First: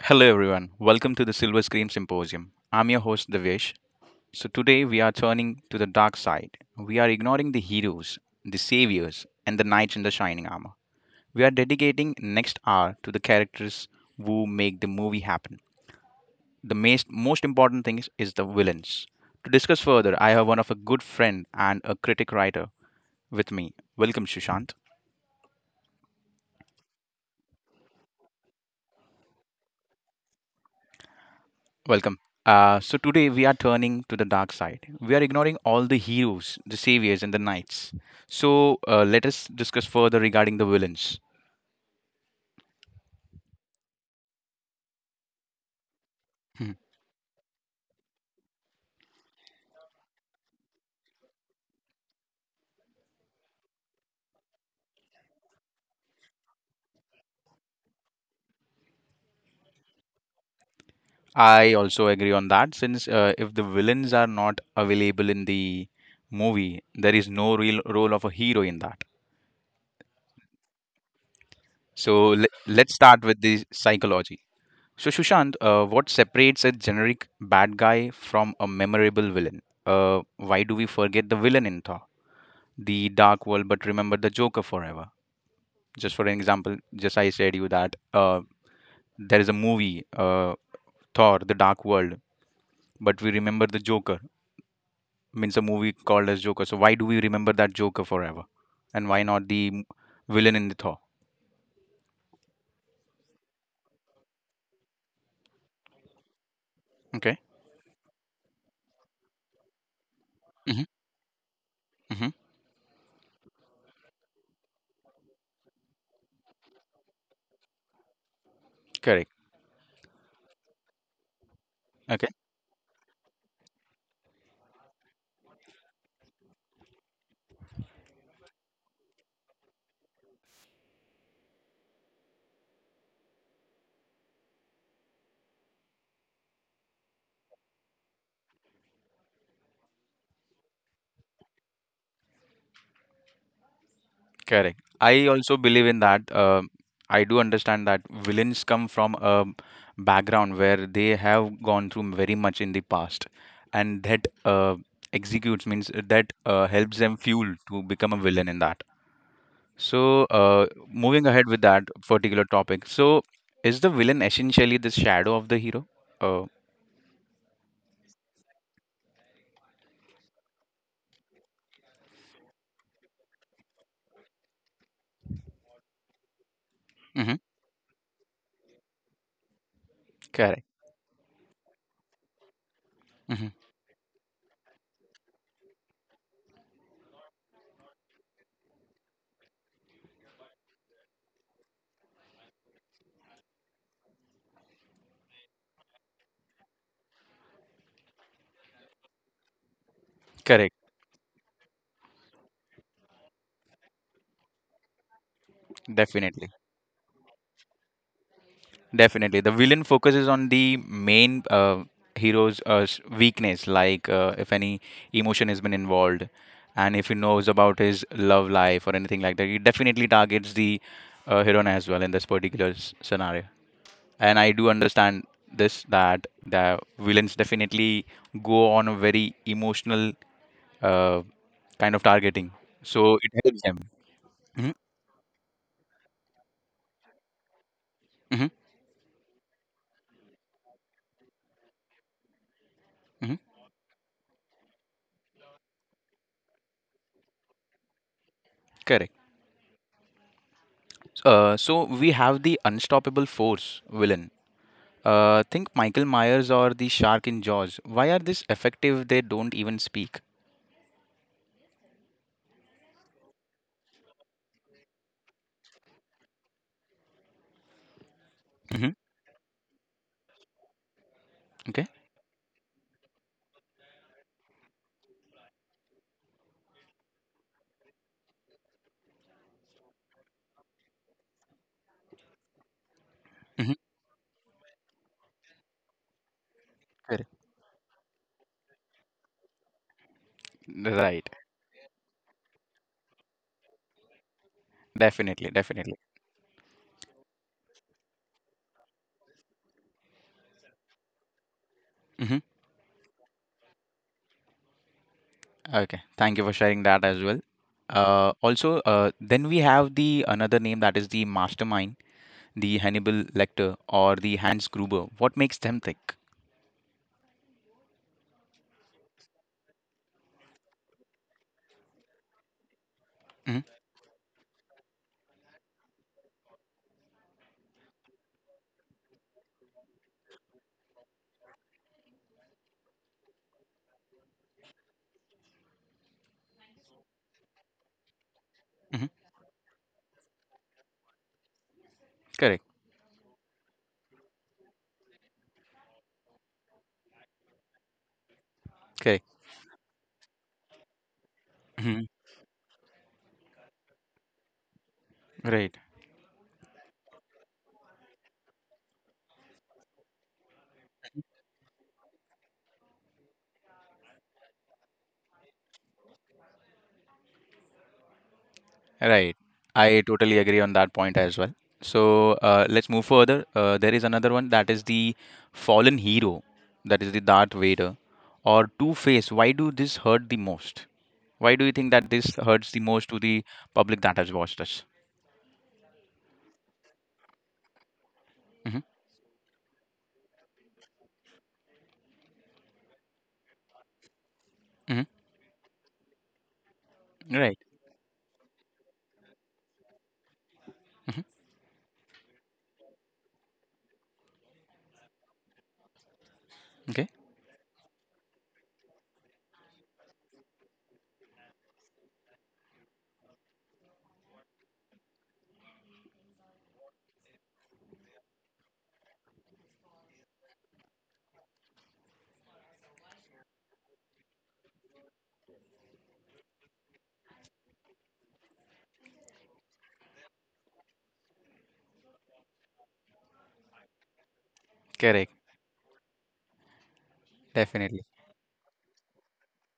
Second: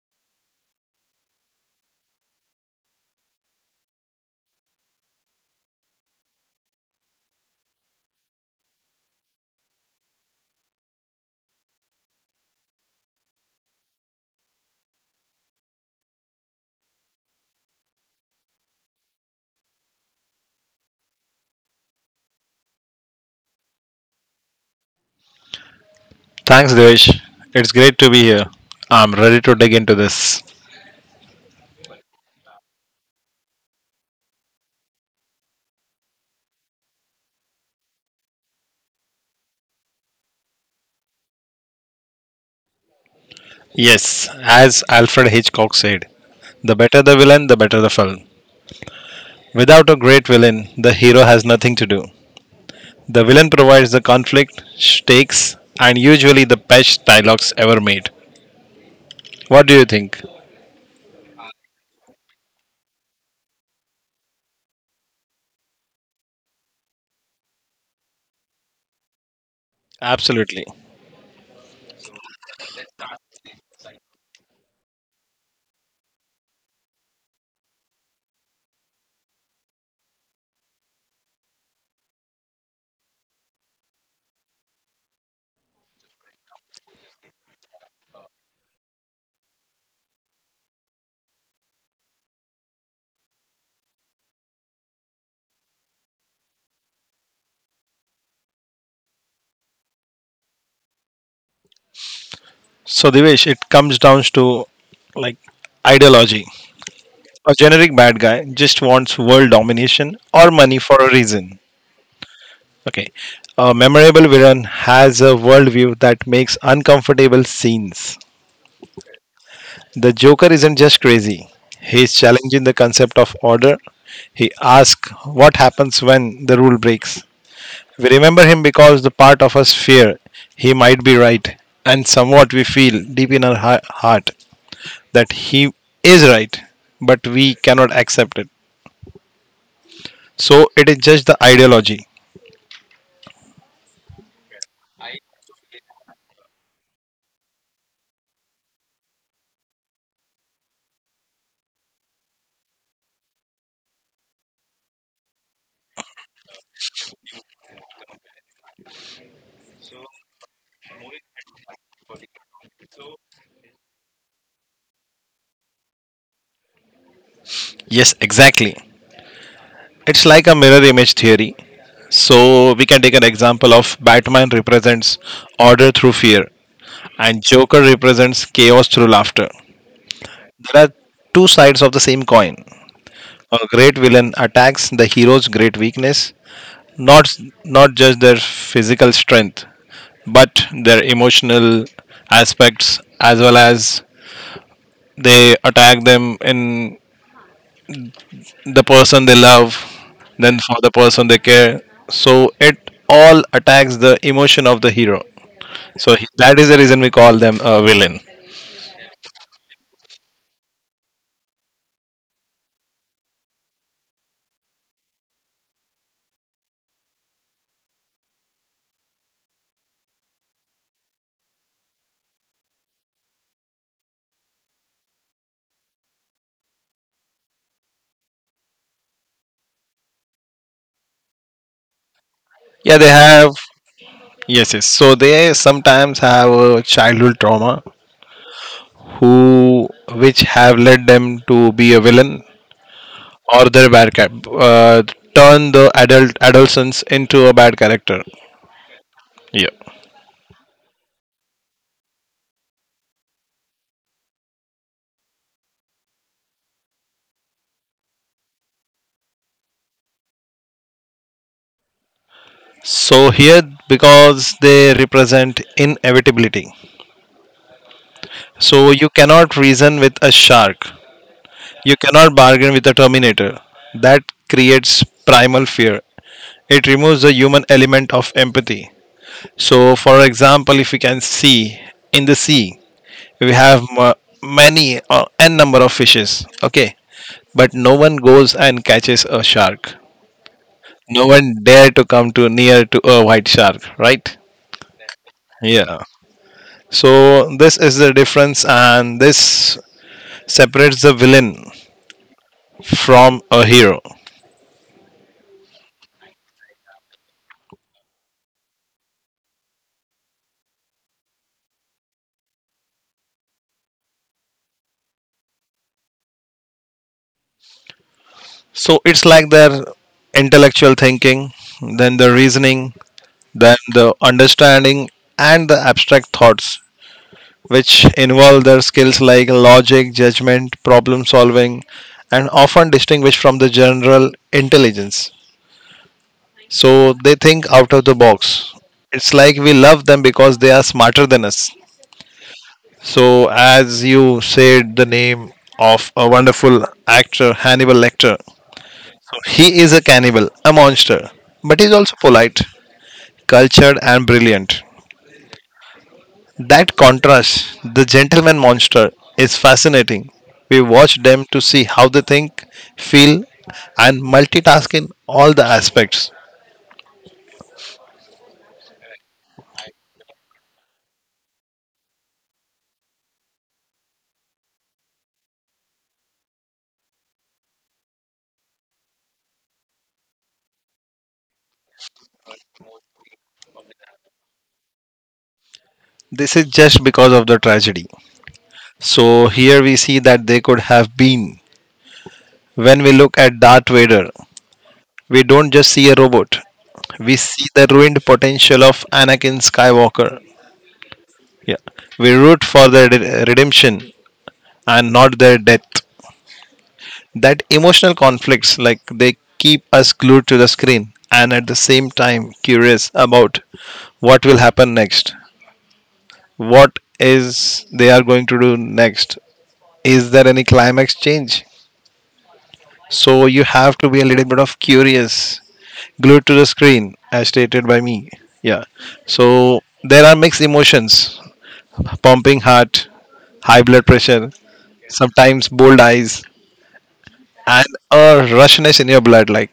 Hello, everyone. Welcome to the Silver Screen Symposium. I'm your host, Devesh. So, today we are turning to the dark side. We are ignoring the heroes, the saviors, and the knights in the shining armor. We are dedicating next hour to the characters who make the movie happen. The most important thing is the villains. To discuss further, I have one of a good friend and a critic writer with me. Welcome, Sushant. Thanks, Devesh. It's great to be here. I'm ready to dig into this. Welcome. So today we are turning to the dark side. We are ignoring all the heroes, the saviors, and the knights. So let us discuss further regarding the villains. Yes, as Alfred Hitchcock said, Hmm. the better the villain, the better the film. Without a great villain, the hero has nothing to do. The villain provides the conflict, stakes, and usually the best dialogues ever made. What do you think? I also agree on that since if the villains are not available in the movie, there is no real role of a hero in that. Absolutely. So let's start with the psychology. So Shushant, what separates a generic bad guy from a memorable villain? Why do we forget the villain in Thor? The dark world, but remember the Joker forever. Just for an example, just I said you that there is a movie, Thor the dark world, but we remember the Joker. Means a movie called as Joker. So why do we remember that Joker forever and why not the villain in the Thor? So, Devesh, it comes down to like ideology. Okay. A generic bad guy just wants world domination or money Hmm. for a reason. Hmm. Okay. A memorable villain has a worldview that makes uncomfortable scenes. Correct. The Joker isn't just crazy, he's Okay. challenging the concept of order. He asks what happens when the rule breaks. We remember him because the part of us fear he might be right, and somewhat we feel deep in our heart that he is right, but we cannot accept it. So it is just the ideology. Correct. I also believe in that. I do understand that villains come from a background where they have gone through very much in the past, and that executes means that helps them fuel to become a villain in that. So, moving ahead with that particular topic, so is the villain essentially the shadow of the hero? Uh, Yes, exactly. It's like a mirror image theory. So we can take an example of Batman represents order through fear, mhm. and Joker represents chaos through laughter. Correct. There are two sides of the same coin. Hmm. A great villain attacks the hero's great weakness, not not just their physical strength, but their emotional aspects as well as they attack them in the person they love, then Correct. for the person they care. So it all attacks the emotion of the hero. So Definitely. that is the reason we call them a villain. Definitely, the villain focuses on the main hero's weakness, like if any emotion has been involved, and if he knows about his love life or anything like that. He definitely targets the heroine as well in this particular scenario. And I do understand this that the villains definitely go on a very emotional uh, kind of targeting, Yeah, they so it have helps them. Hmm. yes. So they sometimes have a childhood trauma Hmm. who which have led them to be a villain Hmm. or their bad cap uh, turn the adult adolescence into a bad character. Correct. Yeah. So we have the unstoppable force villain. Think Michael Myers or the shark in Jaws. Why are this effective? They don't even speak. So here because they represent inevitability. Hmm. So you cannot reason with a shark. Okay. You cannot bargain with a Terminator. That creates primal fear. It removes the human element of empathy. So, for example, if you can see in the sea, we Hmm. have many or n number of fishes. Okay, Correct. but no one goes and catches a shark. Right. No one dare to come to near to a white shark, right? Definitely. Definitely. Yeah. So this is the difference, and this separates the villain Hmm. from a hero. Okay. Thank you for sharing that as well. Also, then we have the another name that is the mastermind, the Hannibal Lecter or the Hans Gruber. What makes them thick? So it's like their intellectual thinking, then the reasoning, Hmm. then the understanding, and the abstract thoughts, which involve their skills like logic, judgment, problem solving, and often distinguished from the general intelligence. So they think out of the box. Hmm. It's like we love them because they are smarter than us. Correct. So, as you said, the name of a wonderful actor, Hannibal Lecter, Correct. he is a cannibal, a monster, but he's Hmm. also polite, cultured, and brilliant. Right. That contrast, the gentleman monster, is fascinating. We watch them to see how they think, feel, and multitask in all the aspects. Right. I totally agree on that point as well. So let's move further. There is another one that is the fallen hero, that is the Darth Vader or Two Face. Why do this hurt the most? Why do you think that this hurts the most to the public that has watched us? This is just because of the tragedy. Mm-hmm. So here we see that they could have been. When we look at Darth Vader, Mm-hmm. we don't just see a robot. We Right. see the ruined potential of Anakin Skywalker. Mm-hmm. Yeah. We root for their redemption and not their death. Okay. That emotional conflicts, like they keep us glued to the screen and at the same time curious about what will happen next. What is they are going to do next? Is there any climax change? So you have to be a little bit of curious, glued to the screen, as stated by me. Yeah. So there are mixed emotions pumping heart, high blood pressure, Correct. sometimes bold eyes, and Definitely. a rushness in your blood. Like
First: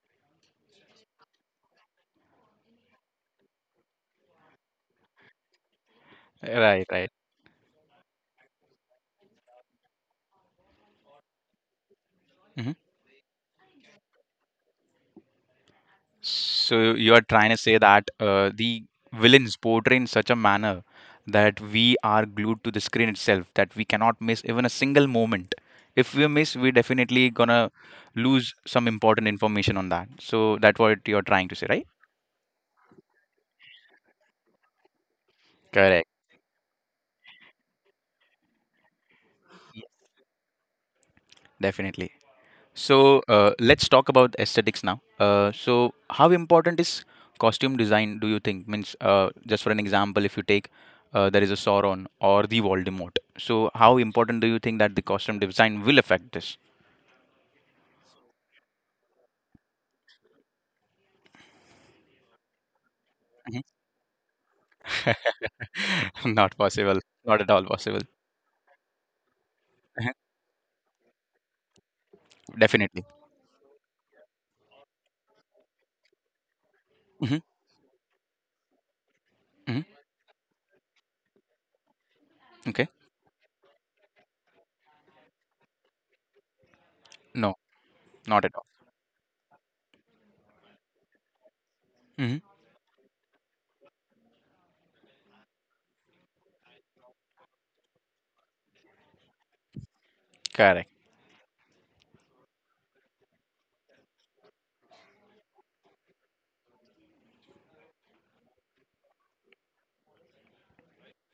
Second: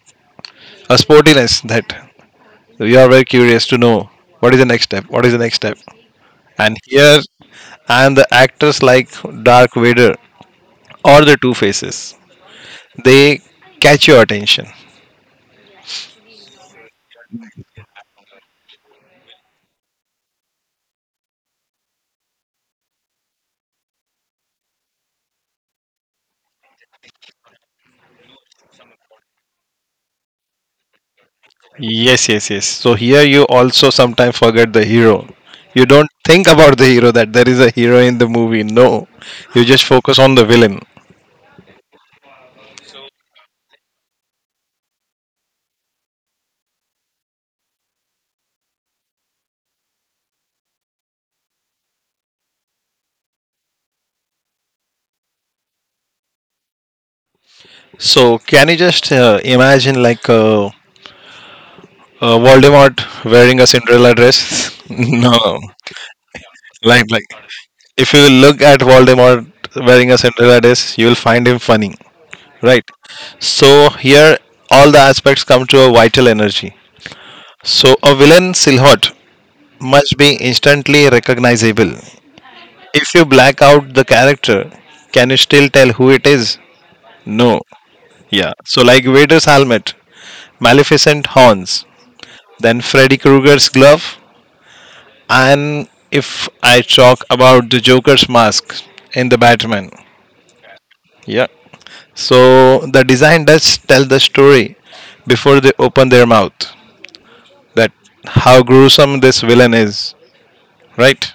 a sportiness that we are very curious to know what is the next step, and Right. Right. here and the actors like Dark Vader or the Two Faces, Mm-hmm. they catch your attention. So you are trying to say that the villains portray in such a manner that we are glued to the screen itself, that we cannot miss even a single moment. If we miss, we definitely gonna lose some important information on that. So that's what you're trying to say, right? Yes, so here you also sometimes forget the hero. You Correct. don't think about the hero that there is a hero in the movie. No, you just focus on the villain. Definitely. So let's talk about aesthetics now. So how important is costume design? Do you think? Means just for an example, if you take there is a Sauron or the Voldemort. So how important do you think that the costume design will affect this? So can you just imagine Voldemort wearing Mhm. a Cinderella dress? No, Not possible. like Not at all possible. if you look at Voldemort wearing Mhm. a Cinderella dress, you will find him funny, right? Definitely. So here, all the aspects come to a vital energy. Hmm. So a villain silhouette Hmm. must be instantly recognizable. Okay. If you black out the character, can you still tell who it is? No, No. not Yeah. at all. So like Vader's helmet, Maleficent horns, Hmm. then Freddy Krueger's glove, and if I talk about the Joker's mask in the Batman, Correct. yeah, so the design does tell the story before they open their mouth, that how gruesome this villain is, right?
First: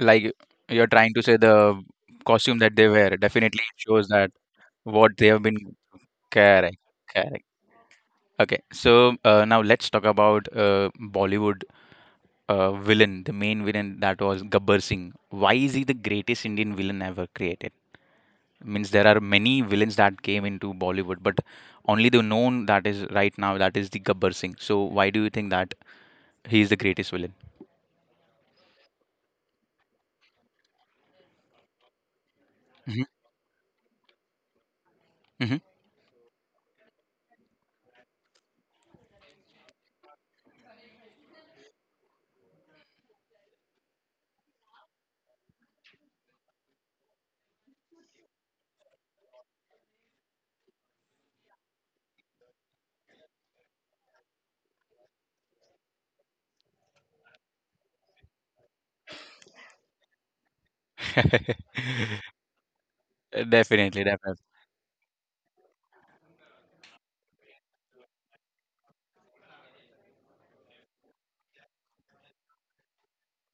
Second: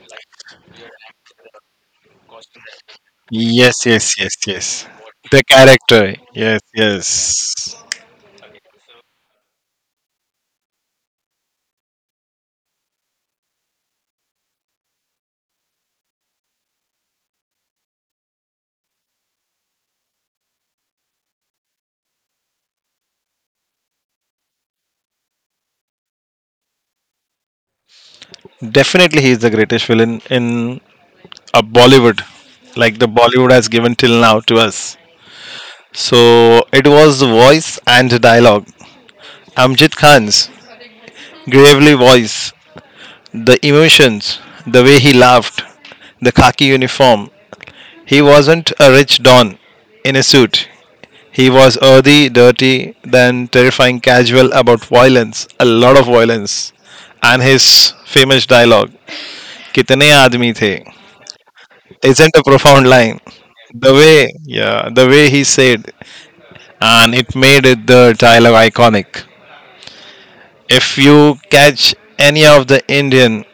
Like you're trying to say the costume that they wear definitely Yes, shows yes, that yes, yes. what they The have been. character. Yes, Correct. Correct. yes. Okay, so now let's talk about Bollywood villain, the main villain that was Gabbar Singh. Why is he the greatest Indian villain ever created? Means there are many villains that came into Bollywood, but only the known that is right now that is the Gabbar Singh. So why do you think that he is the greatest villain? Definitely he is the greatest villain in a Bollywood, like Hmm. the Bollywood has given till now to us. Hmm. So it was the voice and the dialogue. Amjit Khan's gravely voice, the emotions, the way he laughed, the khaki uniform, he wasn't a rich don in a suit. He was earthy, dirty, then terrifying casual about violence, a lot of violence. And his famous dialogue, Kitne aadmi the, isn't a profound line. The Definitely, way, definitely. yeah, the way he said, and it made it the dialogue iconic. If you catch any of the Indian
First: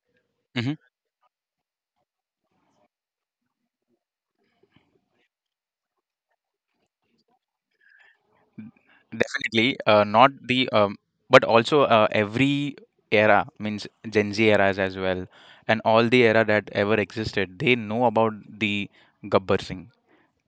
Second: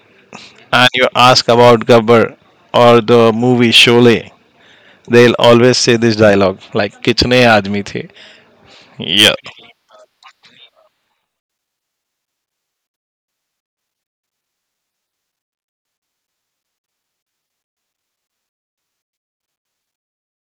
Mm-hmm. and you ask about Gabbar or the movie Sholay, they'll always say this dialogue, like Kitne aadmi the. Yeah. Definitely, not the but also every era means Gen Z eras as well, and all the era that ever existed, they know about the Gabbar Singh.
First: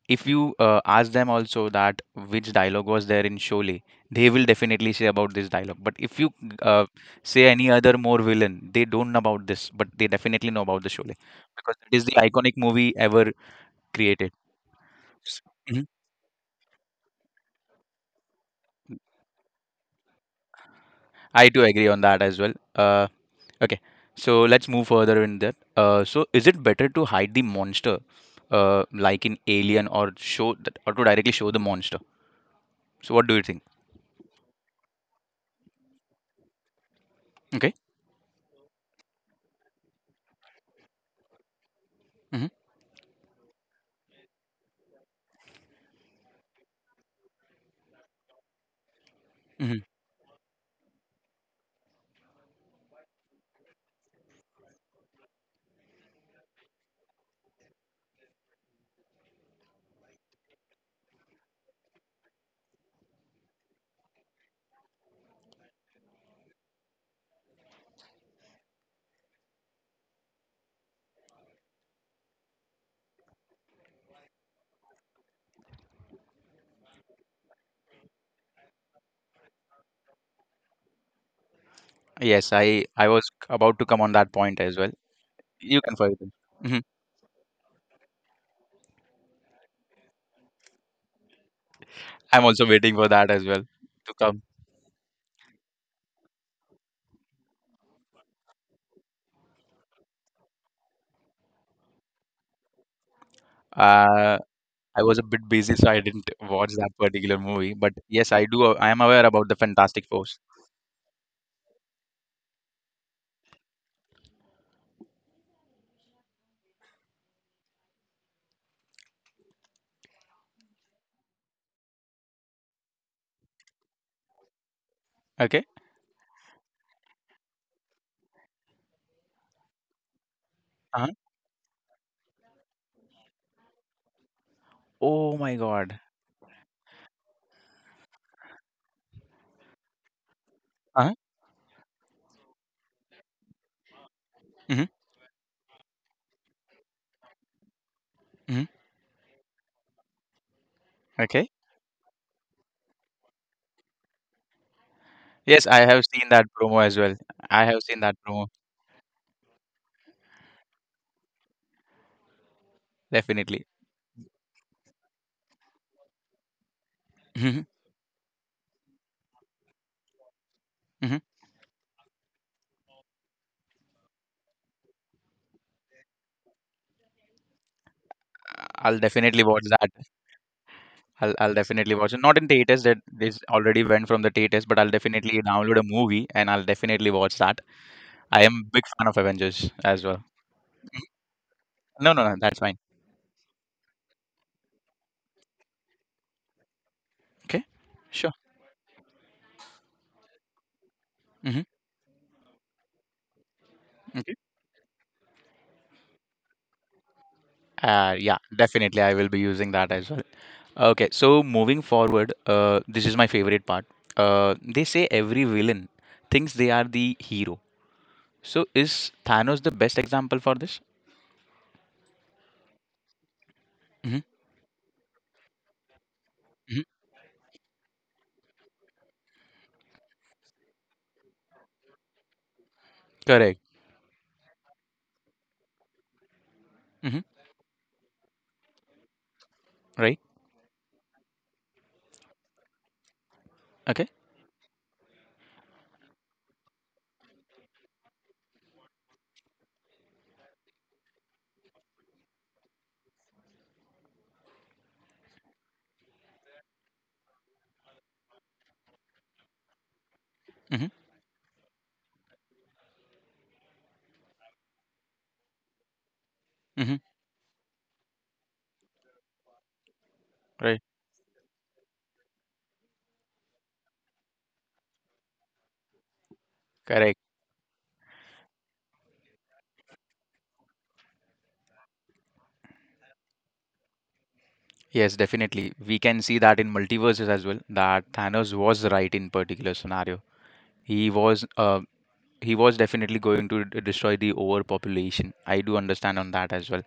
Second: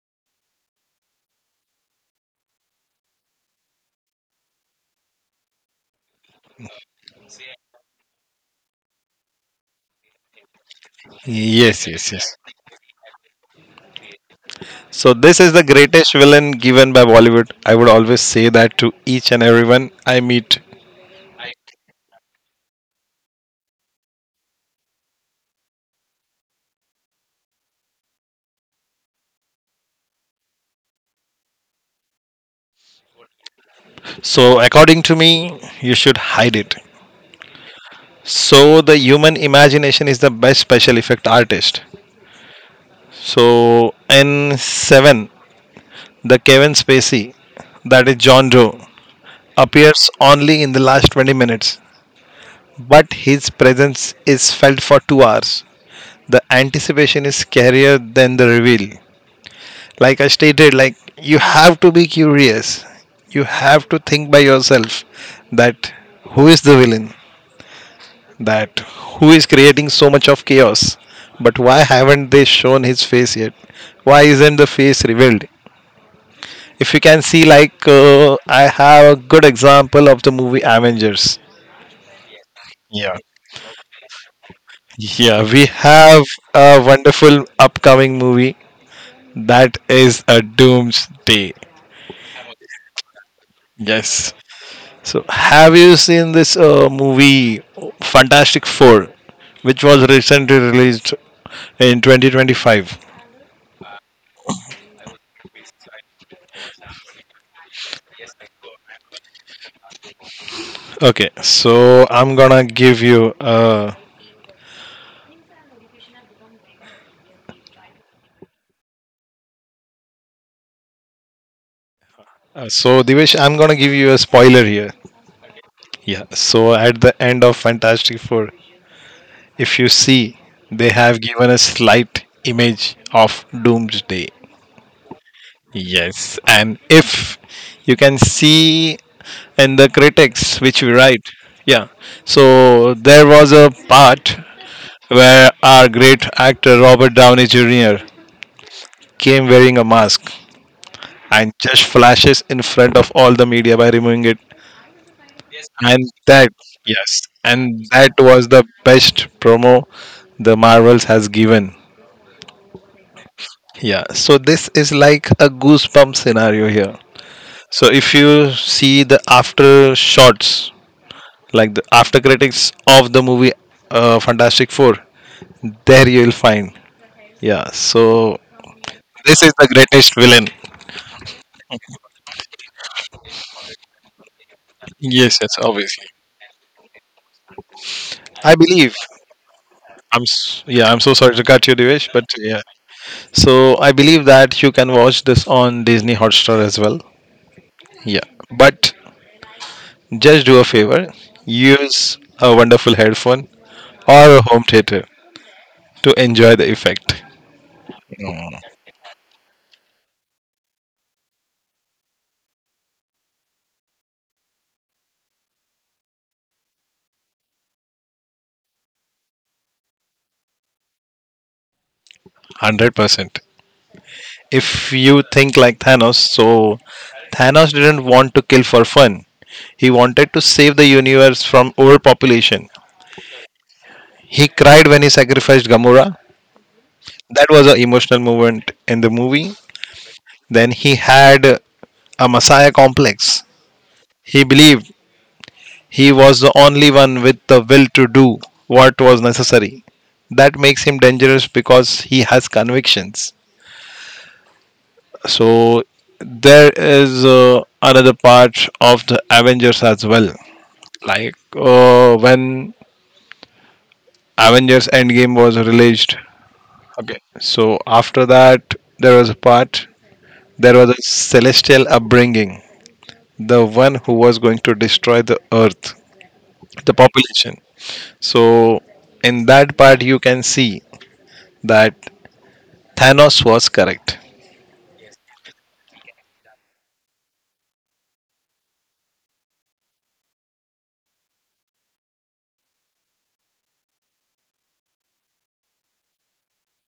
If you ask them also that which dialogue was there in Sholay, they will definitely say about this dialogue. But if you uh, say any other more villain, they don't know about this, but they definitely know about the Sholay because Yes, it is yes, the yes. iconic movie ever So this is the created. greatest villain given by Bollywood. I would always say that to each and everyone I meet. I do agree on that as well. Okay, so let's move further in that. So is it better to hide the monster, like in Alien, or show that, or to directly show the monster? So what do you think? So according to me, you should hide it. Okay. So the human imagination is the best special effect artist. Hmm. So in 7, the Kevin Spacey, that is John Doe, Hmm. appears only in the last 20 minutes, but his presence is felt for 2 hours. The anticipation is scarier than the reveal. Like I stated, like you have to be curious, you have to think by yourself that who is the villain, that who is creating so much of chaos, but why haven't they shown his face yet? Why isn't the face revealed? If you can see, like I have a good example of the movie Avengers. Yes, I yeah was about to come on that point as well. yeah we You can have further. Hmm. a wonderful upcoming movie, that is a Doomsday. I'm also waiting for that as well to Yes. come. So, have you seen this movie Fantastic Four, which was recently released in 2025? Uh, I was a bit busy, so I didn't watch that particular movie. But yes, I do. I am aware about the Fantastic Four. Okay, so I'm gonna give you. So, Divesh, I'm gonna give you a spoiler here. Okay. Yeah. So, at the end of Fantastic Four, if you see, they Uh-huh. have given a slight image of Doomsday. Oh my God. Yes, and if you can see in the critics which we Uh-huh. write, yeah. So there was a part Hmm. where our great actor Robert Downey Jr. came wearing a mask and Okay. just flashes in front of all the media by removing it. Yes, I have And seen that that, promo as well. yes, I and have seen that that was promo the best promo the Marvels has given. definitely. Yeah, so this is like a goosebump scenario here. Mhm, So if you see the after shots, mhm. like the after critics of the movie Fantastic Four. There you will find. Yeah. So I'll this definitely is watch the that. greatest villain. I'll definitely watch it. Not in theaters that this already went from the theaters, but I'll Yes, definitely yes, download a obviously. movie and I'll definitely watch that. I I am big believe. fan of Avengers as I'm well. s- yeah. I'm so sorry to cut you, Divesh, No, but no, no, yeah. that's fine. So I believe that you can watch this on Disney Hotstar as well. Okay. Yeah. Sure. But just do a favor. Hmm. Use a wonderful headphone Okay. or a home theater to enjoy the effect. Yeah, definitely. I will be using that as well. Okay, so moving forward, this is my favorite part. They say every villain thinks they are the hero. So is Thanos the best example for this? 100%. Hmm. If you think like Thanos, so Hmm. Thanos didn't want to kill for fun. He wanted to save the universe from overpopulation. Correct. He cried when he sacrificed Gamora. Hmm. That was an emotional moment in the movie. Right. Then he had a messiah complex. Okay. He believed he was the only one with the will to do what was necessary. That makes him dangerous because he has convictions. So there is another part of the Avengers as well. Hmm. Like when Avengers Endgame was released. Hmm. Okay, so after that, there was a part, there Right. was a celestial upbringing, the one who was going to destroy the earth, the Correct. population. So, in that part, you can see that Thanos was correct. Yes, definitely. We can see that in multiverses as well. That Thanos was right in particular scenario. He was. He was definitely going to destroy the overpopulation. I do understand on that as well.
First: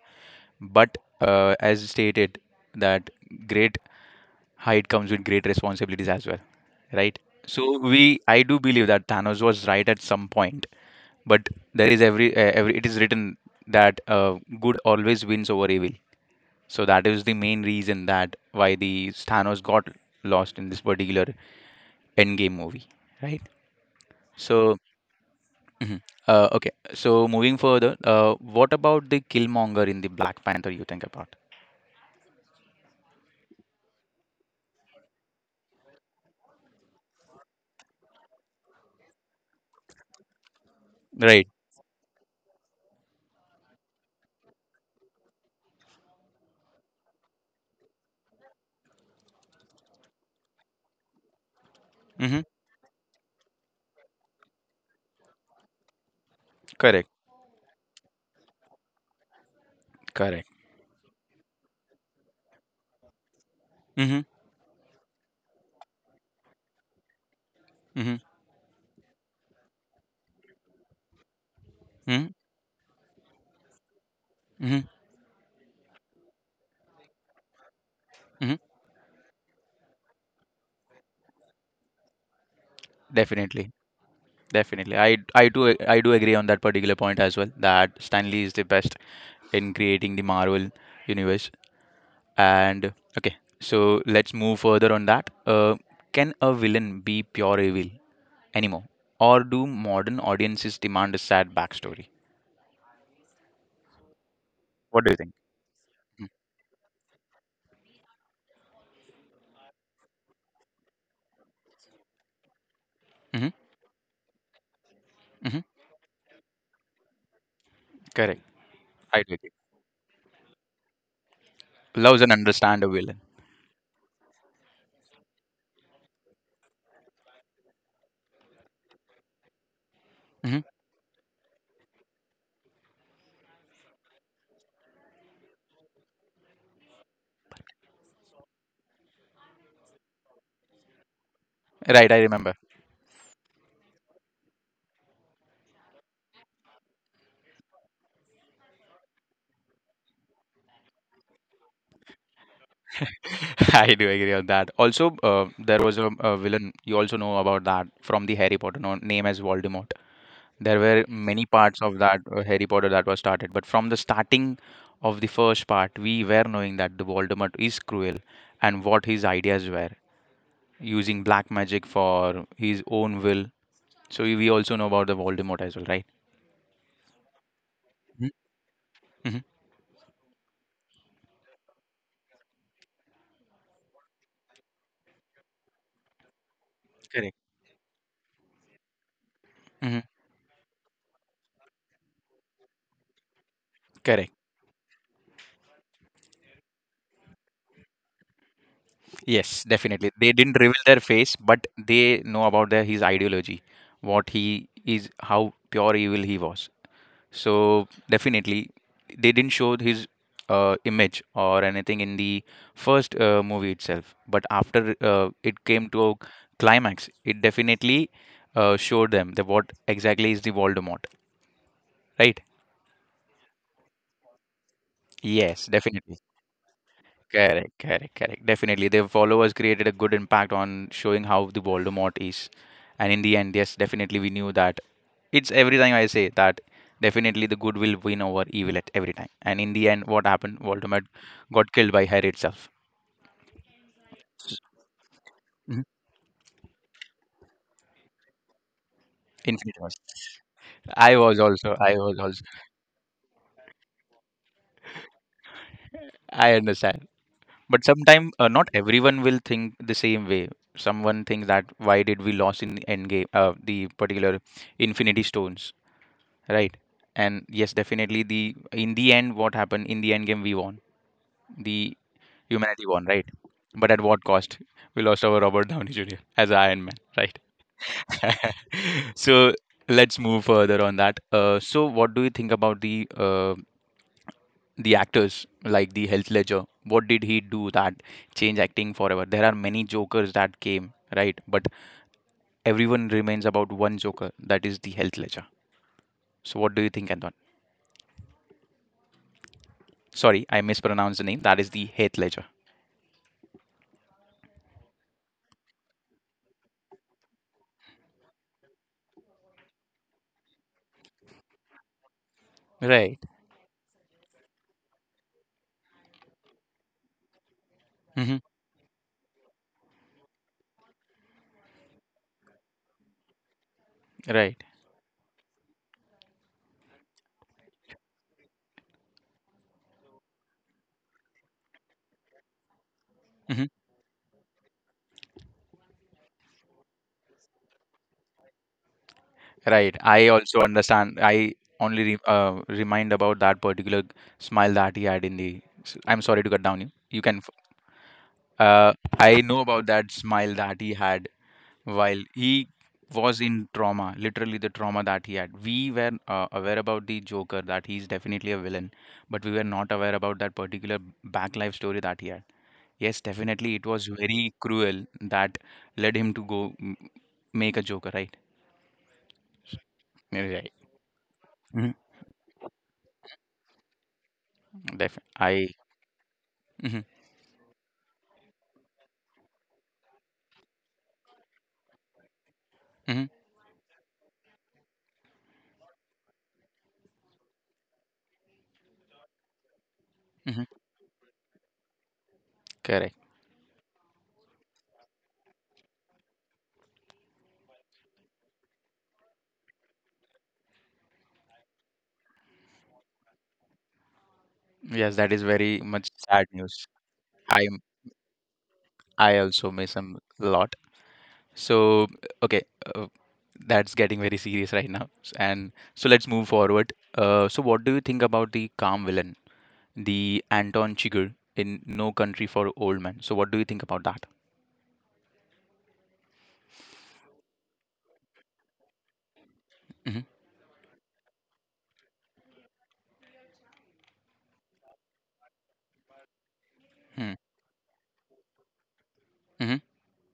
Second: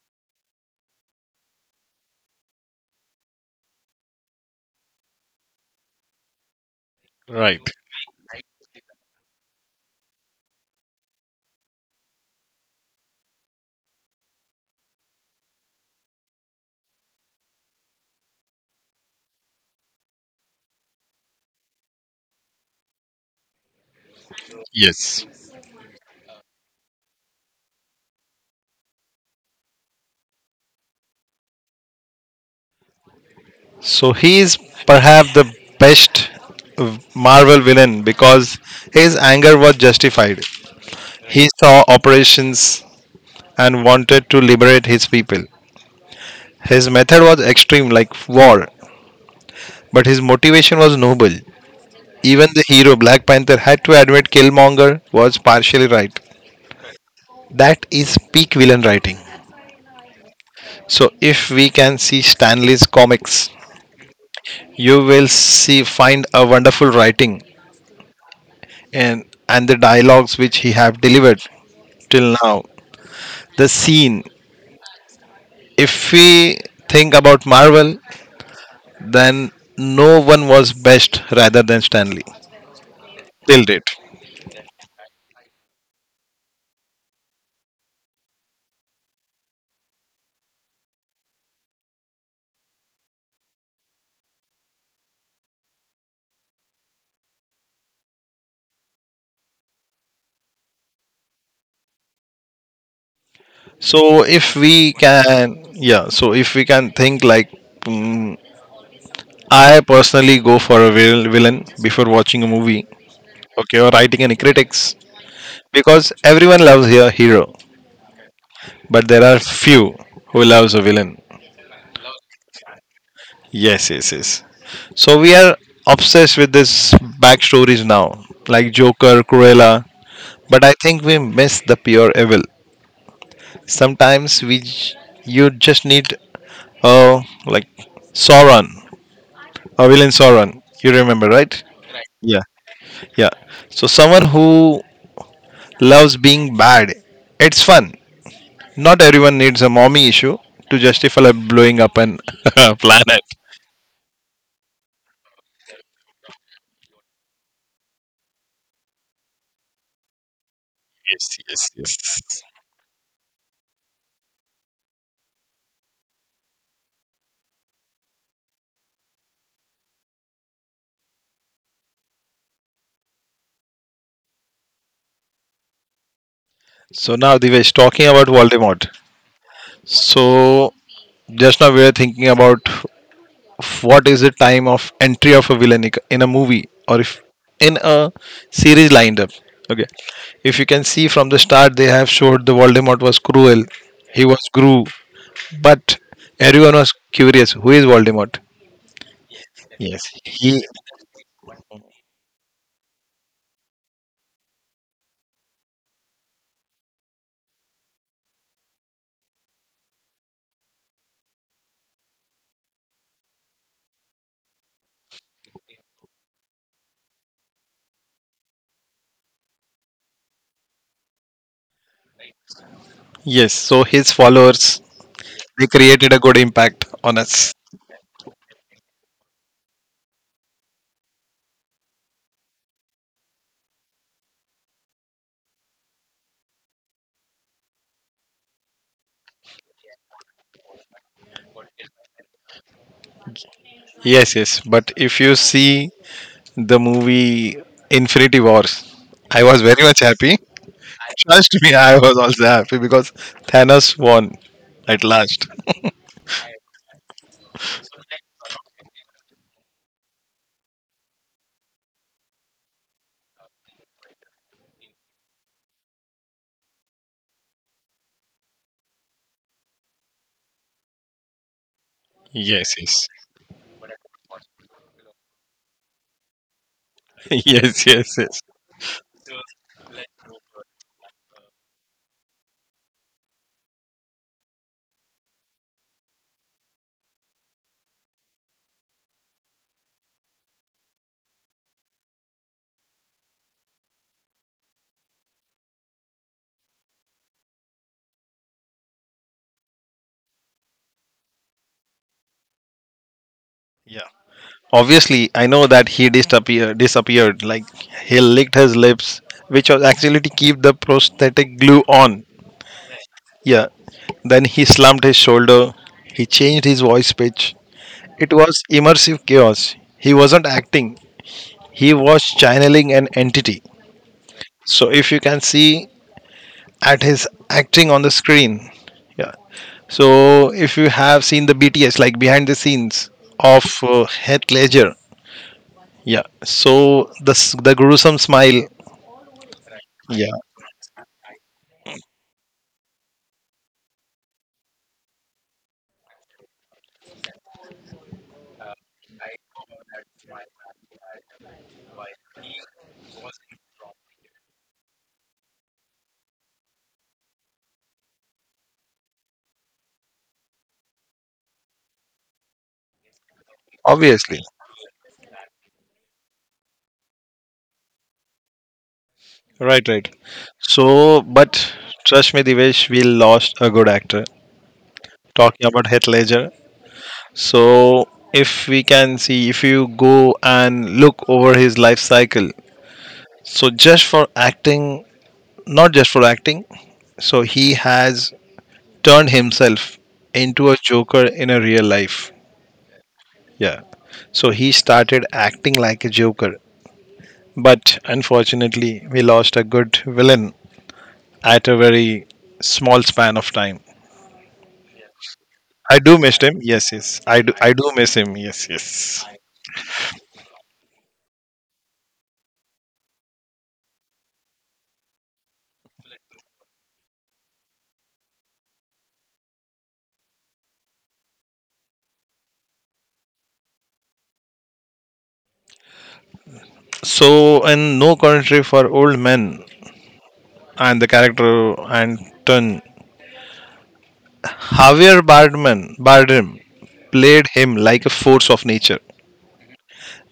But as stated, that great height comes with great responsibilities as well, right? Right. So we, I do believe that Thanos was right at some point, but there is every it is written that good always wins over evil. So that is the main reason that why the Thanos got lost in this particular endgame movie, right? So Yes. mhm. Okay, so moving further, what about the Killmonger in the Black Panther? You think about So, he is perhaps the best Marvel villain because his anger was justified. right. He saw operations and wanted to liberate his people. His method was extreme, like war, but his motivation was noble. Mm-hmm. Even the hero Black Panther had to admit Killmonger was partially right. Correct. That is peak villain writing. Correct. So, if we can see Stanley's comics, Mm-hmm. you will see find a wonderful writing Mm-hmm. and the dialogues which he have delivered Mm-hmm. till now. The scene. Mm-hmm. If we think about Marvel, Hmm. then no one was best rather than Stanley Definitely. till date. Definitely, I do agree on that particular point as well that Stanley is the best in creating the Marvel universe. And okay, so let's move further on that. Can a villain be pure evil anymore, or do modern audiences demand a sad backstory? So if we What do you think? can, yeah, so if we can think like, mm, I personally go for a villain before watching a movie, Mm-hmm, okay, or writing any critics, mm-hmm, because everyone loves a hero, correct. but I there do are agree. few who loves a villain. Loves and understand a villain. Yes. So we are obsessed with this backstories now, like Joker, Cruella, Hmm. but I think we miss the pure evil. Sometimes you just need, like Sauron, Villain Sauron. You remember, right? Right, I Yeah. remember. Yeah. So someone who loves being bad, it's fun. Not everyone needs a mommy issue to justify like, blowing up an planet. I do agree on that. Also, there was a villain. You also know about that from the Harry Potter, known name as Voldemort. There were Yes, many yes, parts of yes. that Harry Potter that was started, but from the starting of the first part, we were knowing that the Voldemort is cruel and what his ideas were, using black magic for his own will. So we also know about the Voldemort as well, right? So now Divesh, talking about Voldemort. Mm-hmm. So just now we were thinking about what is the time of entry of a villain in a movie or if Correct. in a series lined up. Okay. Hmm. If you can see from the start, they have showed the Voldemort was cruel. He Correct. was grew. But everyone was curious who is Voldemort? Yes, Yes. definitely. They didn't He, reveal their face, but they know about their his ideology, what he is, how pure evil he was. So definitely, they didn't show his image or anything in the first movie itself. But after it came to a climax, it definitely showed them that what exactly is the Voldemort, right? yes, so his followers, Yes, they created definitely. a good impact on us. Correct, correct, correct. Definitely, their followers created a good impact on showing how the Voldemort is. And in the end, yes, definitely we knew that it's every time I say that definitely the good will win over evil at every time. And in the end, what happened? Voldemort got killed by Harry itself. Yes, yes. But if you Mhm. see the movie Infinity Wars, I was Infinity very Wars. much happy. I was Trust me, also. I I was was also. also happy because Thanos won at last. I understand. But sometimes not everyone will think the same way. Someone thinks that why did we lose in the end game, the particular Infinity Stones, right? And yes, definitely the in the end, what happened in the end game we won. The Yes. humanity won, Yes. right? But at what cost? We lost our Robert Downey Jr. as Iron Man, right? yes. Yes. Yes. So let's move further on that. So what do you think about the actors like the Heath Ledger? What did he do that change acting forever? There are many Jokers that came, right? But everyone remains about one Joker, that is the Heath Ledger. So what do you think, Anton? Sorry, I mispronounced the name. That is the Heath Ledger. Yeah. Obviously, I know that disappeared. Like he licked his lips, which was actually to keep the prosthetic glue on. Right. Yeah. Then he slumped his shoulder. He changed his voice pitch. It Hmm. was immersive chaos. He wasn't acting. He was channeling an entity. Right. So if you can see at his acting on the screen, yeah. So if you have seen the BTS like behind the scenes of Heath Ledger, yeah. So the gruesome smile. Right, I Yeah, also understand. I only re remind about that particular smile that he had in the. I'm sorry to cut down you. You can. Uh, I know about that smile that he had while he was in trauma, literally the trauma that he had. We were aware about the Joker that he's definitely a villain, but we were not aware about that particular back life story that he had. Yes, definitely it was obviously. very cruel that led him to go m- make a Joker, right? Right, right. Right. So, but Mhm. trust me, Divesh, we lost a good actor. Def Talking I. about Heath Ledger. Mhm. So, if we can see, if you go and look over his life cycle, Mhm, so just for acting, not just for acting, so he has turned himself mhm. into a Joker in a real life. Correct. Yeah. So he started acting like a Joker. But unfortunately, we lost a good villain at a very small span of time. Yes, that is very I much do miss sad him. news. Yes, yes. I do. I I do miss him. Yes, yes. I also miss him a lot. So okay, uh, that's getting very serious right now. And so let's move forward. So what do you think about the calm villain, the Anton Chigurh in No Country for Old Men? So what do you think about that? So in No Country for Old Men Mm-hmm, and the character Anton, Javier Bardman Bardem played him like a force of nature. mm-hmm,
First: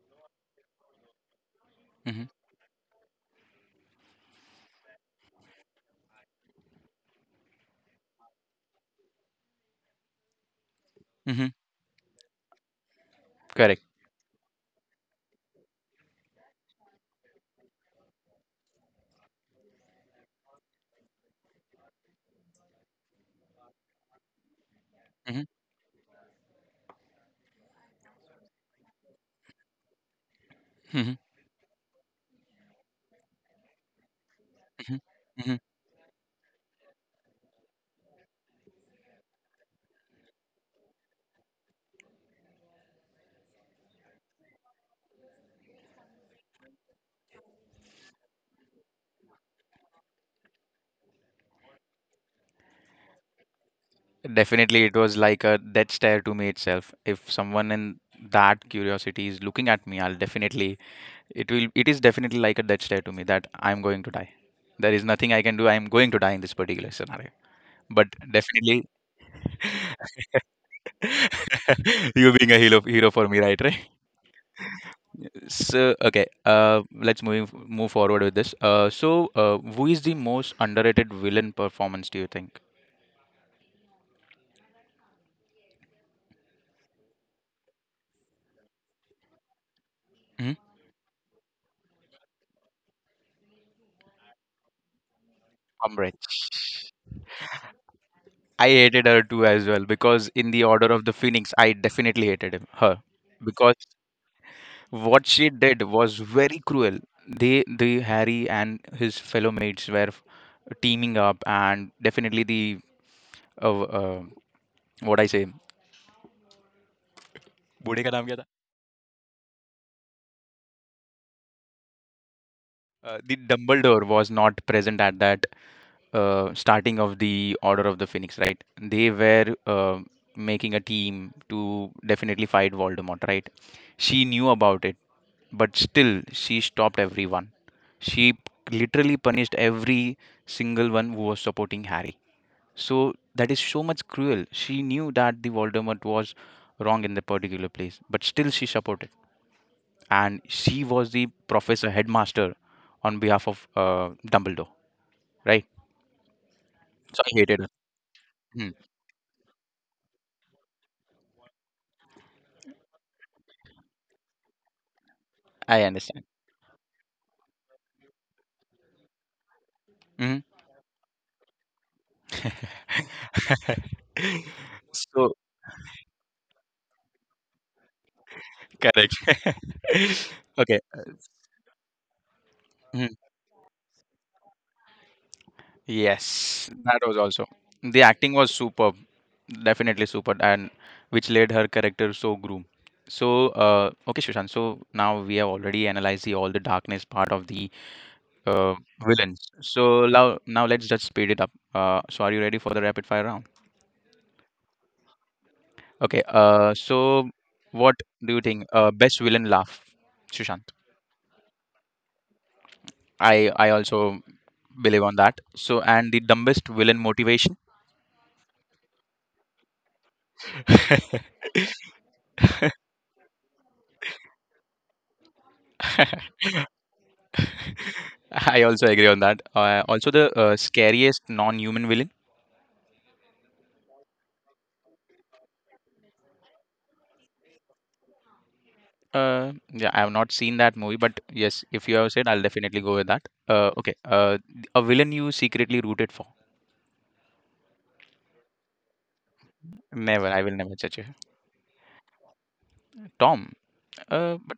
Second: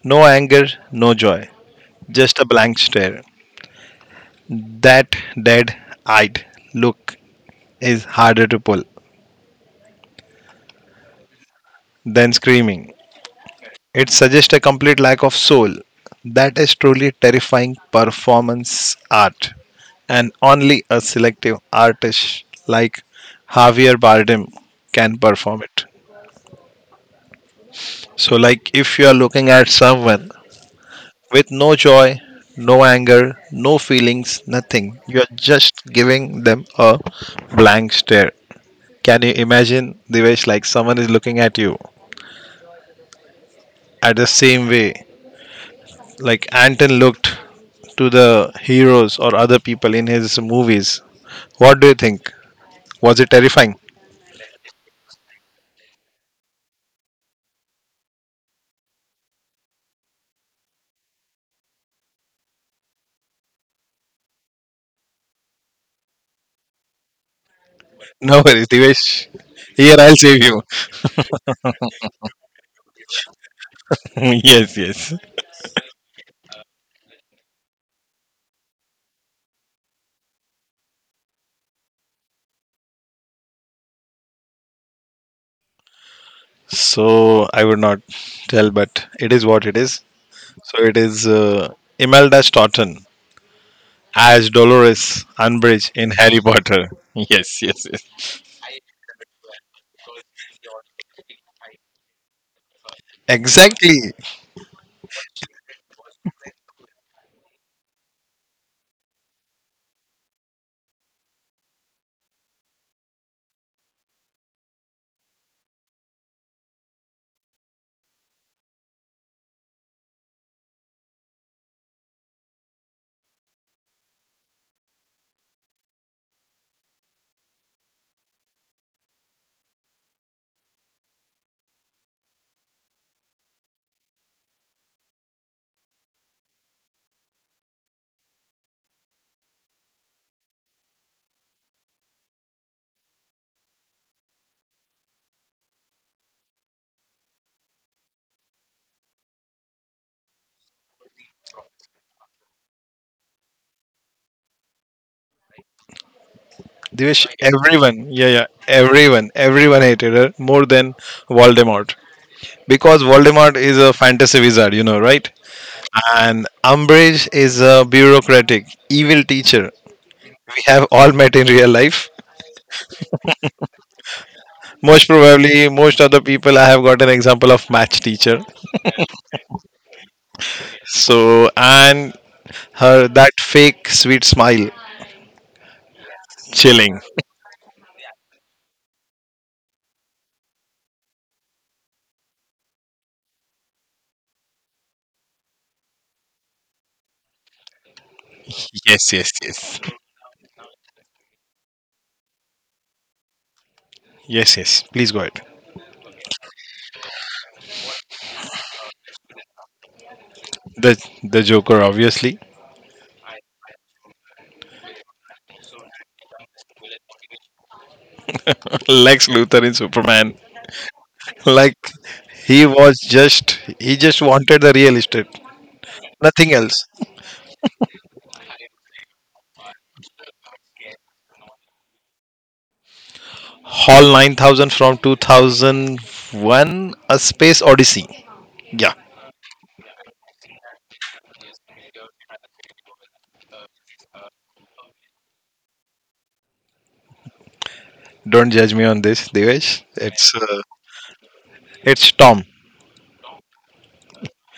No anger, no joy, mm-hmm, just a blank stare. That dead-eyed look is harder to pull mm-hmm. than screaming. Correct. It suggests a complete lack of soul. That is truly terrifying performance art, and only a selective artist like Javier Bardem can Mm-hmm, perform it. So, like if you are looking at someone mm-hmm, with no joy, no anger, no feelings, mm-hmm, nothing, you are hmm. just giving them a blank stare. Can you imagine, Divesh, like someone is looking at you at the same way, like Anton looked to the heroes or other people in his movies. What do you think? Was it terrifying? Definitely, it was like a death stare to me itself. If someone in that curiosity is looking at me, I'll definitely it will it is definitely like a death stare to me that I'm going to die. There is nothing I can do, I'm going to die in this particular scenario, but No worries, definitely Divesh. Here, I'll save you. you being a hero for me, right? Right. yes, yes. So okay, let's move forward with this. Who is the most underrated villain performance, do you think? So, I would not tell, but it is what it is. Hmm? So, it is Imelda Staunton as Dolores Umbridge in Harry Potter. Umbridge. Yes, yes, yes. I hated her too as well because in the Order of the Phoenix, I definitely hated him, her, because Exactly. what she did was very cruel. They, the Harry and his fellow mates were teaming up, and definitely the uh, uh, what I say, बूढ़े का नाम क्या था? The Dumbledore was not present at that starting of the Order of the Phoenix, right? They were making a team to definitely fight Voldemort, right? She knew about it, but still she stopped everyone. She p- literally punished every single one who was supporting Harry. So that is so much cruel. She knew that the Voldemort was wrong in the particular place, but still she supported, and she was the professor headmaster on behalf of Dumbledore, right? So Divish, I hated her. everyone, yeah, yeah, Hmm, everyone, everyone hated her more than Voldemort. Because Voldemort is a fantasy wizard, you know, right? I understand. And Umbridge is a bureaucratic, evil teacher Hmm. we have all met in real life. Most So probably, most other people I have got an example of match teacher. correct. okay. So, and her Mhm. that fake sweet smile, Yes, chilling. that was also the acting was superb, definitely superb, and which led her character so groom. So okay, Shushan. So now we have already analyzed the all the darkness part of the uh, Yes, yes, villains. yes, So now let's just speed it up. So are you ready for the rapid fire round? yes, yes. Please go ahead. Okay, so what do you think? Best villain laugh, Sushant. The Joker, obviously. I also believe on that. So and the dumbest villain motivation. Lex Luthor in Superman. Like he just wanted the real estate, nothing else. I also agree on that. Also the scariest non-human villain. Hall 9000 from 2001, A Space Odyssey. Yeah, Yeah, I have not seen that movie, but yes, if you have said, I'll definitely go with that. Okay, a villain you secretly rooted for. don't judge me on this, Devesh. Never, I will never judge you. It's Tom. Tom. But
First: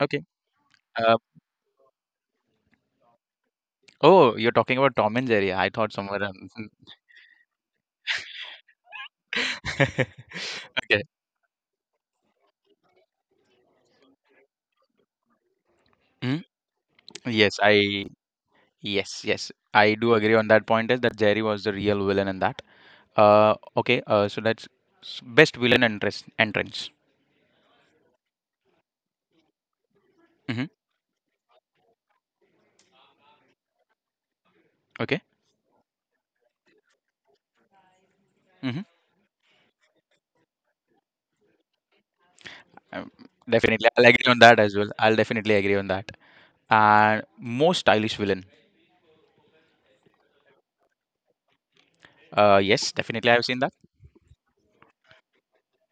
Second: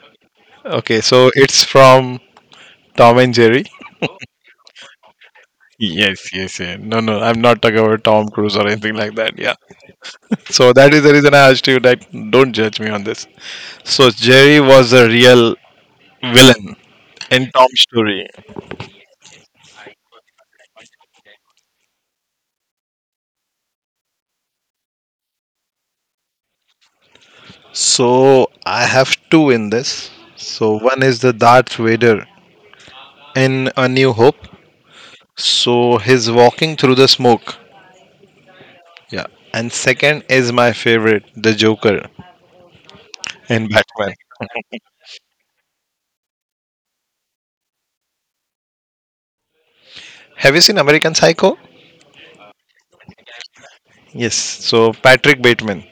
okay. Okay, Uh, so it's from Tom and Jerry. oh, you're talking about Tom and Jerry. I thought somewhere Yes, else. yes, yeah. No, no, I'm not talking about Tom Cruise or anything like that. Yeah. So that is okay. the reason I asked you that. Don't judge me on this. So Jerry was a real Hmm. villain in Yes, Tom's I story. yes, yes, I do agree on that point is that Jerry was the real villain in that. Uh, okay, uh, so that's best villain entrance. So I have two in this. Mm-hmm. So one is the Darth Vader in A New Hope, Okay. so his walking through the smoke. Mm-hmm. Yeah. And second is my favorite, the Joker Um, in definitely I'll Batman. agree on that as well. I'll definitely agree on that. And most stylish villain. Have you seen American Psycho? Uh, yes, definitely I've seen that. Yes. So Patrick Bateman.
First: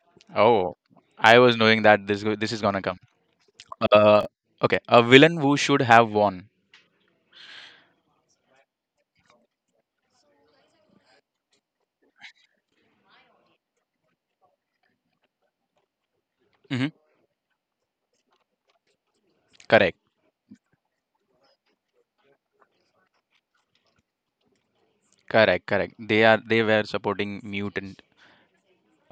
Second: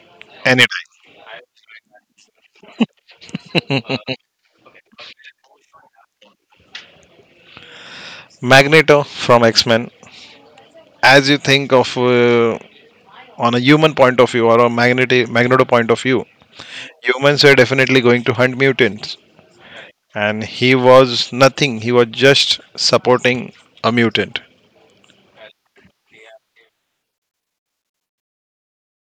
Anytime. Oh, I was knowing that this is gonna come. Uh, okay, a villain who should have won. Magneto from X Men. As you think of on a human point of view or a Magneto point of view, Mm-hmm. humans were definitely going to hunt mutants. Correct. And he was nothing, he was just supporting a mutant. Correct, correct. They are they were supporting mutant.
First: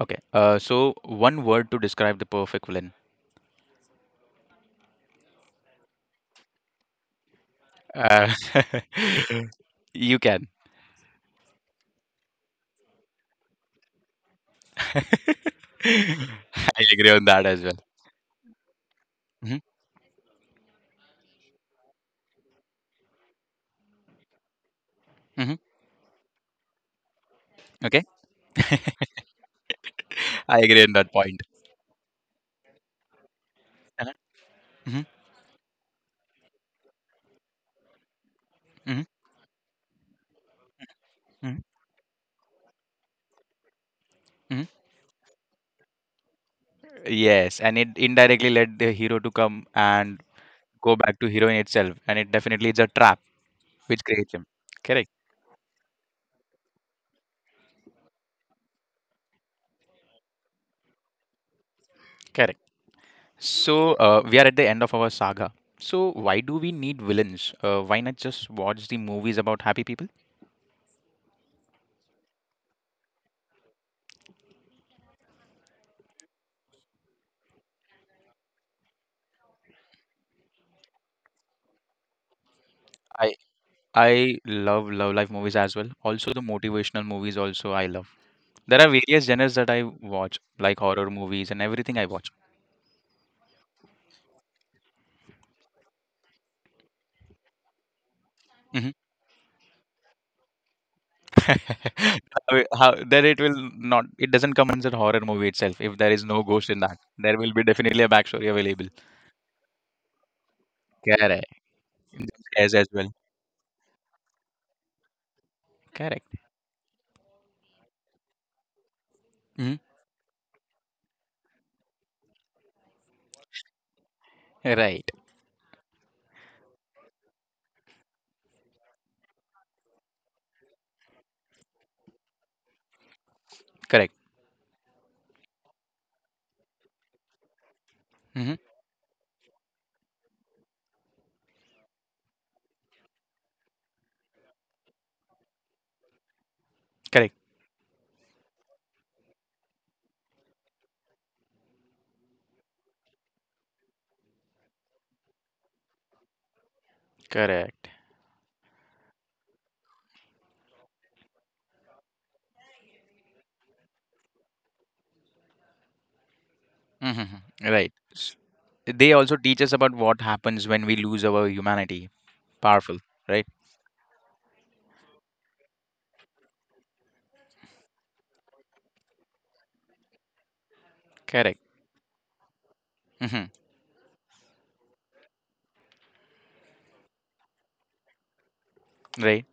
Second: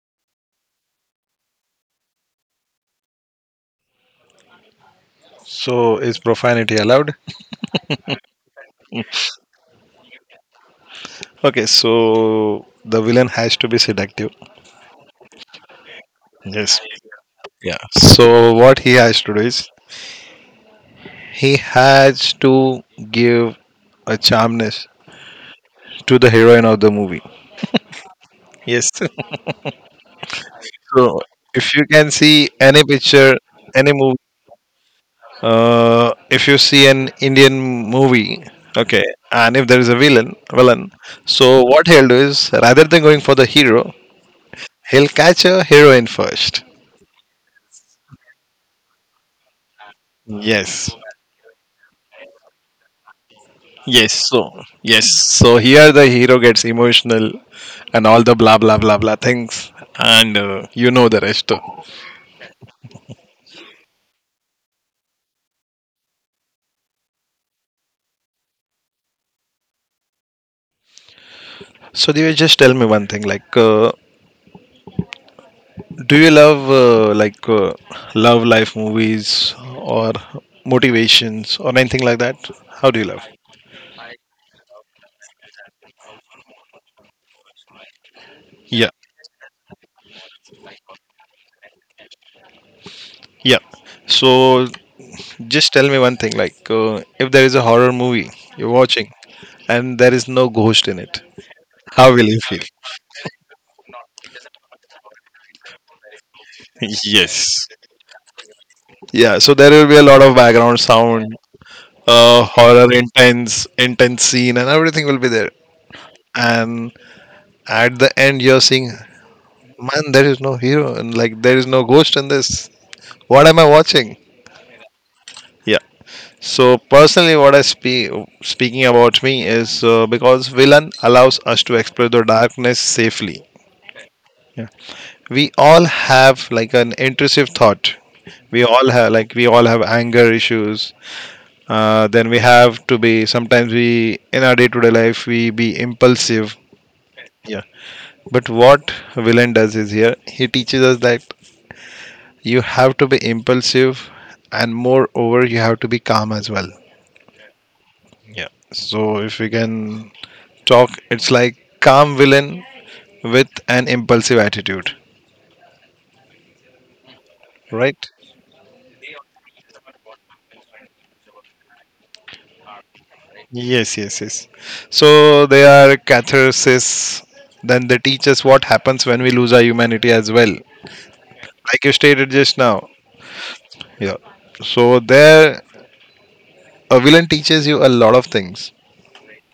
Okay. So one word to describe the perfect villain. So, is profanity allowed? Uh, you can. Okay, so the villain has to be seductive. Yes. I agree on that as Yeah. well. So what he has to do Hmm. is he has to give a charmness Hmm. to the heroine of the movie. Okay. Yes. I agree on that So point. if you can see any picture, any Uh-huh. movie, Hmm. If you see an Indian movie, Hmm. okay, and if there is a villain, so Hmm. what he'll do is rather than going for the hero, Hmm. he'll catch a heroine first. Yes, and it indirectly led the hero to come and Yes. go back to heroine itself, and it definitely is a trap which Yes. creates So him. yes. Correct. So here the hero gets emotional and all the blah blah blah blah things and you know the rest. Correct. So we are at the end of our saga. So why do we need villains? Why not just watch the movies about happy people? So Divya, just tell me one thing, like do you love love life movies or motivations or anything like that, how do you love? I love love life movies as well. Also the motivational movies also I love. There are Yeah, various genres that I watch, like horror movies and everything I watch. yeah. So just tell me one thing, like if there is a horror movie you're Mhm. watching and there is no ghost in it, how will you How feel? That it will not it doesn't come as a horror movie itself. If there is no ghost in that, there will Yes. be definitely a backstory available. Yeah, so there will be a lot of background sound, Correct. uh, As horror well. Intense scene and everything will be there. Correct. And at the end you're seeing, Hmm. man, there is no hero and like there is no ghost in this. What am I watching? Right. Yeah. So personally, what I speaking about me is because villain allows us to explore the darkness safely. Correct. Yeah. We all have like an intrusive thought. Hmm. We all have anger issues. Then we have to be, sometimes we in our day-to-day life we be impulsive. Correct. Yeah. But what villain does is here he teaches us that you have to be impulsive and moreover you have to be calm as well. Correct. Yeah. So if we can talk, it's like calm villain with an impulsive attitude, Hmm. Right. right. They also teach us about what happens when we lose our humanity. Powerful. Right. Yes, yes, yes. So they are catharsis, then they teach us what happens when we lose our humanity as well, Correct. like you stated just now. Hmm. Yeah. So there a villain teaches you a lot of things. Right.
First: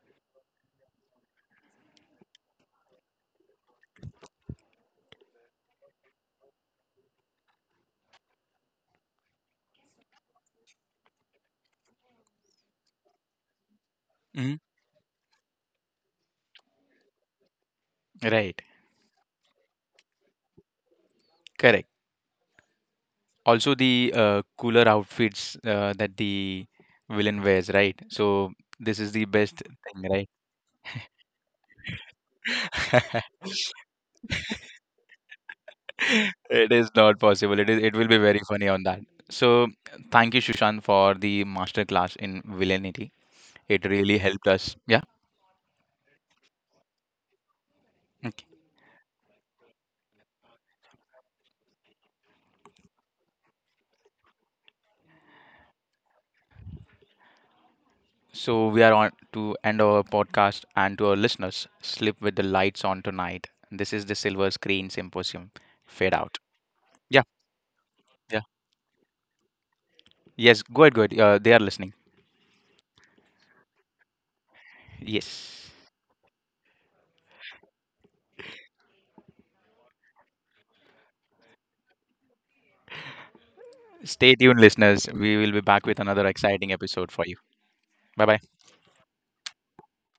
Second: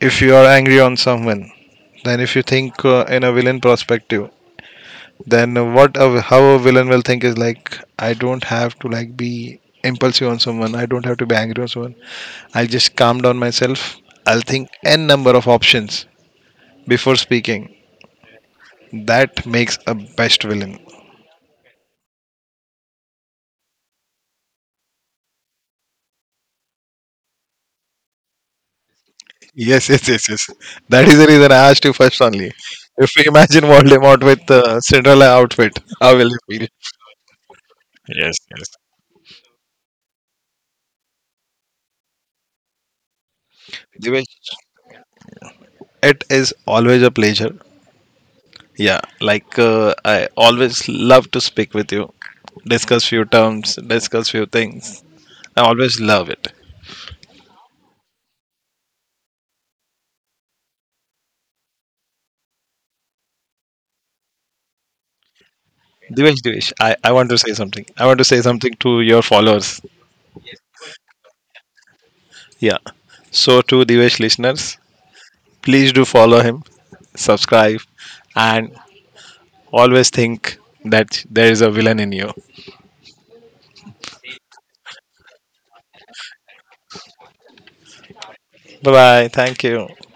If you are angry on someone, then if you think, in a villain perspective, then how a villain will think is like, I don't have to like be impulsive on someone, I don't have to be angry on someone. I'll just calm down myself. I'll Mhm. think n number of options before speaking. Right. That makes a best villain. Correct. Also the cooler outfits that the villain wears, right? So this is the best Yes, yes, thing, yes, right? yes. That is the reason I asked you first only. If you imagine Voldemort with Cinderella outfit, how will you feel? It is not possible. It is. It will be Yes, very funny yes. on that. So thank you, Shushan, for the masterclass in villainy. It really helped Divesh, us. Yeah. it is always a pleasure. Okay. Yeah, like I always love to speak with you, discuss few terms, discuss few things. I always love it. So we are on to end our podcast, and to our listeners, sleep with the lights on tonight. This is the Silver Screen Symposium. Fade out. Divesh, Divesh, I Yeah. want to say something. I want to Yeah. say something to your followers. Yes. Go ahead. Go ahead. They are listening. Yeah. So to Divesh listeners, Yes. please do follow him, subscribe, and always think that there is a villain in you. Stay tuned, listeners. We will be back with another exciting episode for you. Bye bye. Bye bye. Thank you.